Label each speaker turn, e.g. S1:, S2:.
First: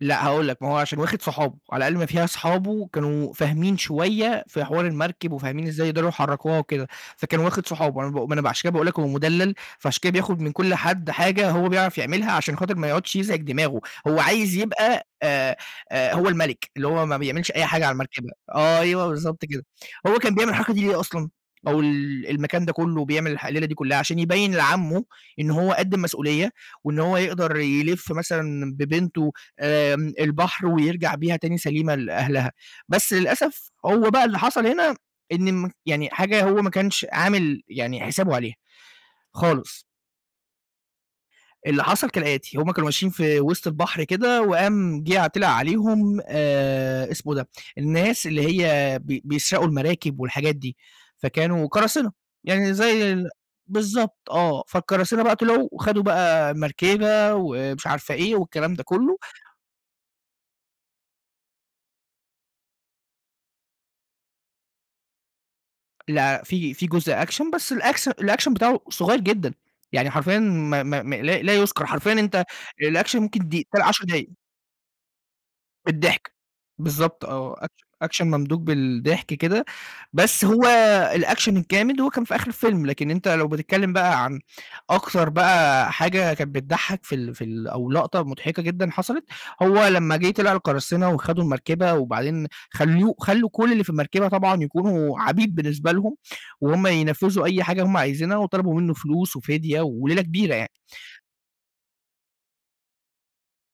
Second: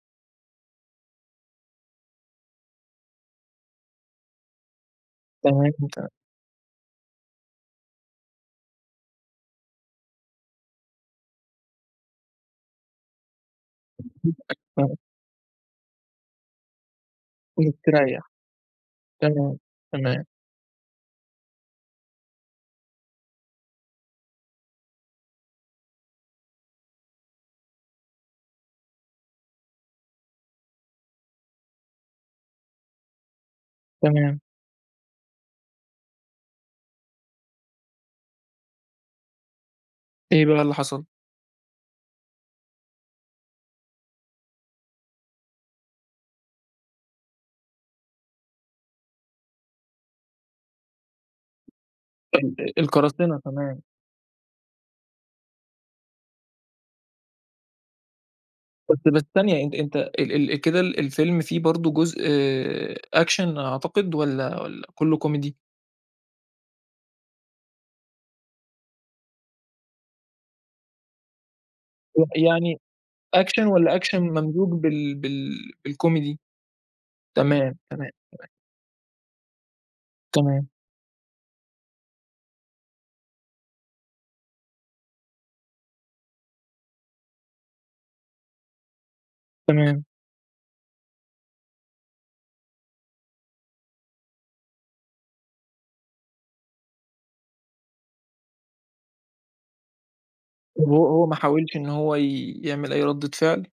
S1: لأ هاقول لك، ما هو عشان واخد صحابه، وعلى أقل ما فيها أصحابه كانوا فاهمين شوية في حوار المركب، وفاهمين
S2: تمام
S1: إزاي
S2: و
S1: يقدروا
S2: [unintelligible]
S1: يحركوها وكده، فكان واخد صُحابه أنا باقو ما أنا بقى عشان كده باقول لك هو مُدلَّل، فعشان كده بياخد من كل حد حاجة هو بيعرف يعملها، عشان خاطر ما يقعدش يزعج دماغه، هو عايز
S2: [unintelligible]
S1: يبقى آآ آآ هو الملك، اللي هو ما بيعملش أي حاجة على
S2: ومستريّح.
S1: المركبة أيوه بالضبط
S2: تمام،
S1: كده. هو
S2: تمام.
S1: كان بيعمل الحركة دي ليه أصلًا؟ أو ال المكان ده كُلّه بيعمل الح الليلة دي كُلّها، عشان يبيّن لعمه إن هو قد المسؤولية، وإن هو يقدر يِلِف مثلًا ببنته آمم البحر ويرجع بيها تاني سليمة لأهلها، بس للأسف هو بقى اللي
S2: تمام.
S1: حصل هنا إن مك يعني حاجة هو ما كانش عامل يعني حسابه عليها خالص.
S2: إيه بقى اللي حصل؟
S1: اللي حصل كالآتي، هُم كانوا ماشيين في وِسط البحر كده، وقام جِه ع طِلِع عليهم آآ اسمه إيه ده، الناس اللي هي بي بيسرقوا المراكب والحاجات دي، فكانوا قراصنة يعني
S2: ال أ
S1: زي ال
S2: القراصنة، تمام.
S1: بالضبط آه، فالقراصنة بقى طلعوا، وخدوا بقى مركبة ومش عارفة إيه والكلام ده
S2: طَب طَب
S1: كُلّه.
S2: استَنّي إد أنت ال ال كده الفيلم فيه برضه جزء Action أعتقد؟ والّا والّا كُلّه كوميدي؟
S1: لأ، في في جزء Action بس الأكس الAction بتاعُه صُغيّر جدًا، يعني حرفيًا ما ما ما لا لا يُذكر، حرفيًا
S2: [unintelligible]
S1: أنت
S2: يعني
S1: الAction ممكن
S2: Action
S1: دي تلا
S2: والّا
S1: 10
S2: Action
S1: دقايق.
S2: ممزوج بال بال
S1: بالضحك.
S2: بالكوميدي؟
S1: بالضبط آه،
S2: تمام،
S1: أكش
S2: تمام،
S1: Action
S2: تمام.
S1: ممدوج بالضحك كده، بس هو
S2: تمام.
S1: الAction الجامد، هو كان في آخر الفيلم، لكن أنت لو بتتكلم بقى عن أكتر بقى حاجة كانت بتضحّك في ال في ال أو لقطة مضحكة جدًا حصلت، هو
S2: تمام.
S1: لمّا جِه طِلع القراصنة وخدوا المركبة، وبعدين خلّوه خلّوا كل اللي في المركبة طبعًا يكونوا عبيد بالنسبة لهم وهُم ينفذوا أي حاجة هُم عايزينها، وطلبوا منُّه فلوس وفِدية وليلة كبيرة يعني.
S2: وهو هو ما حاولش إن هو ي يعمل أي ردّة فعل؟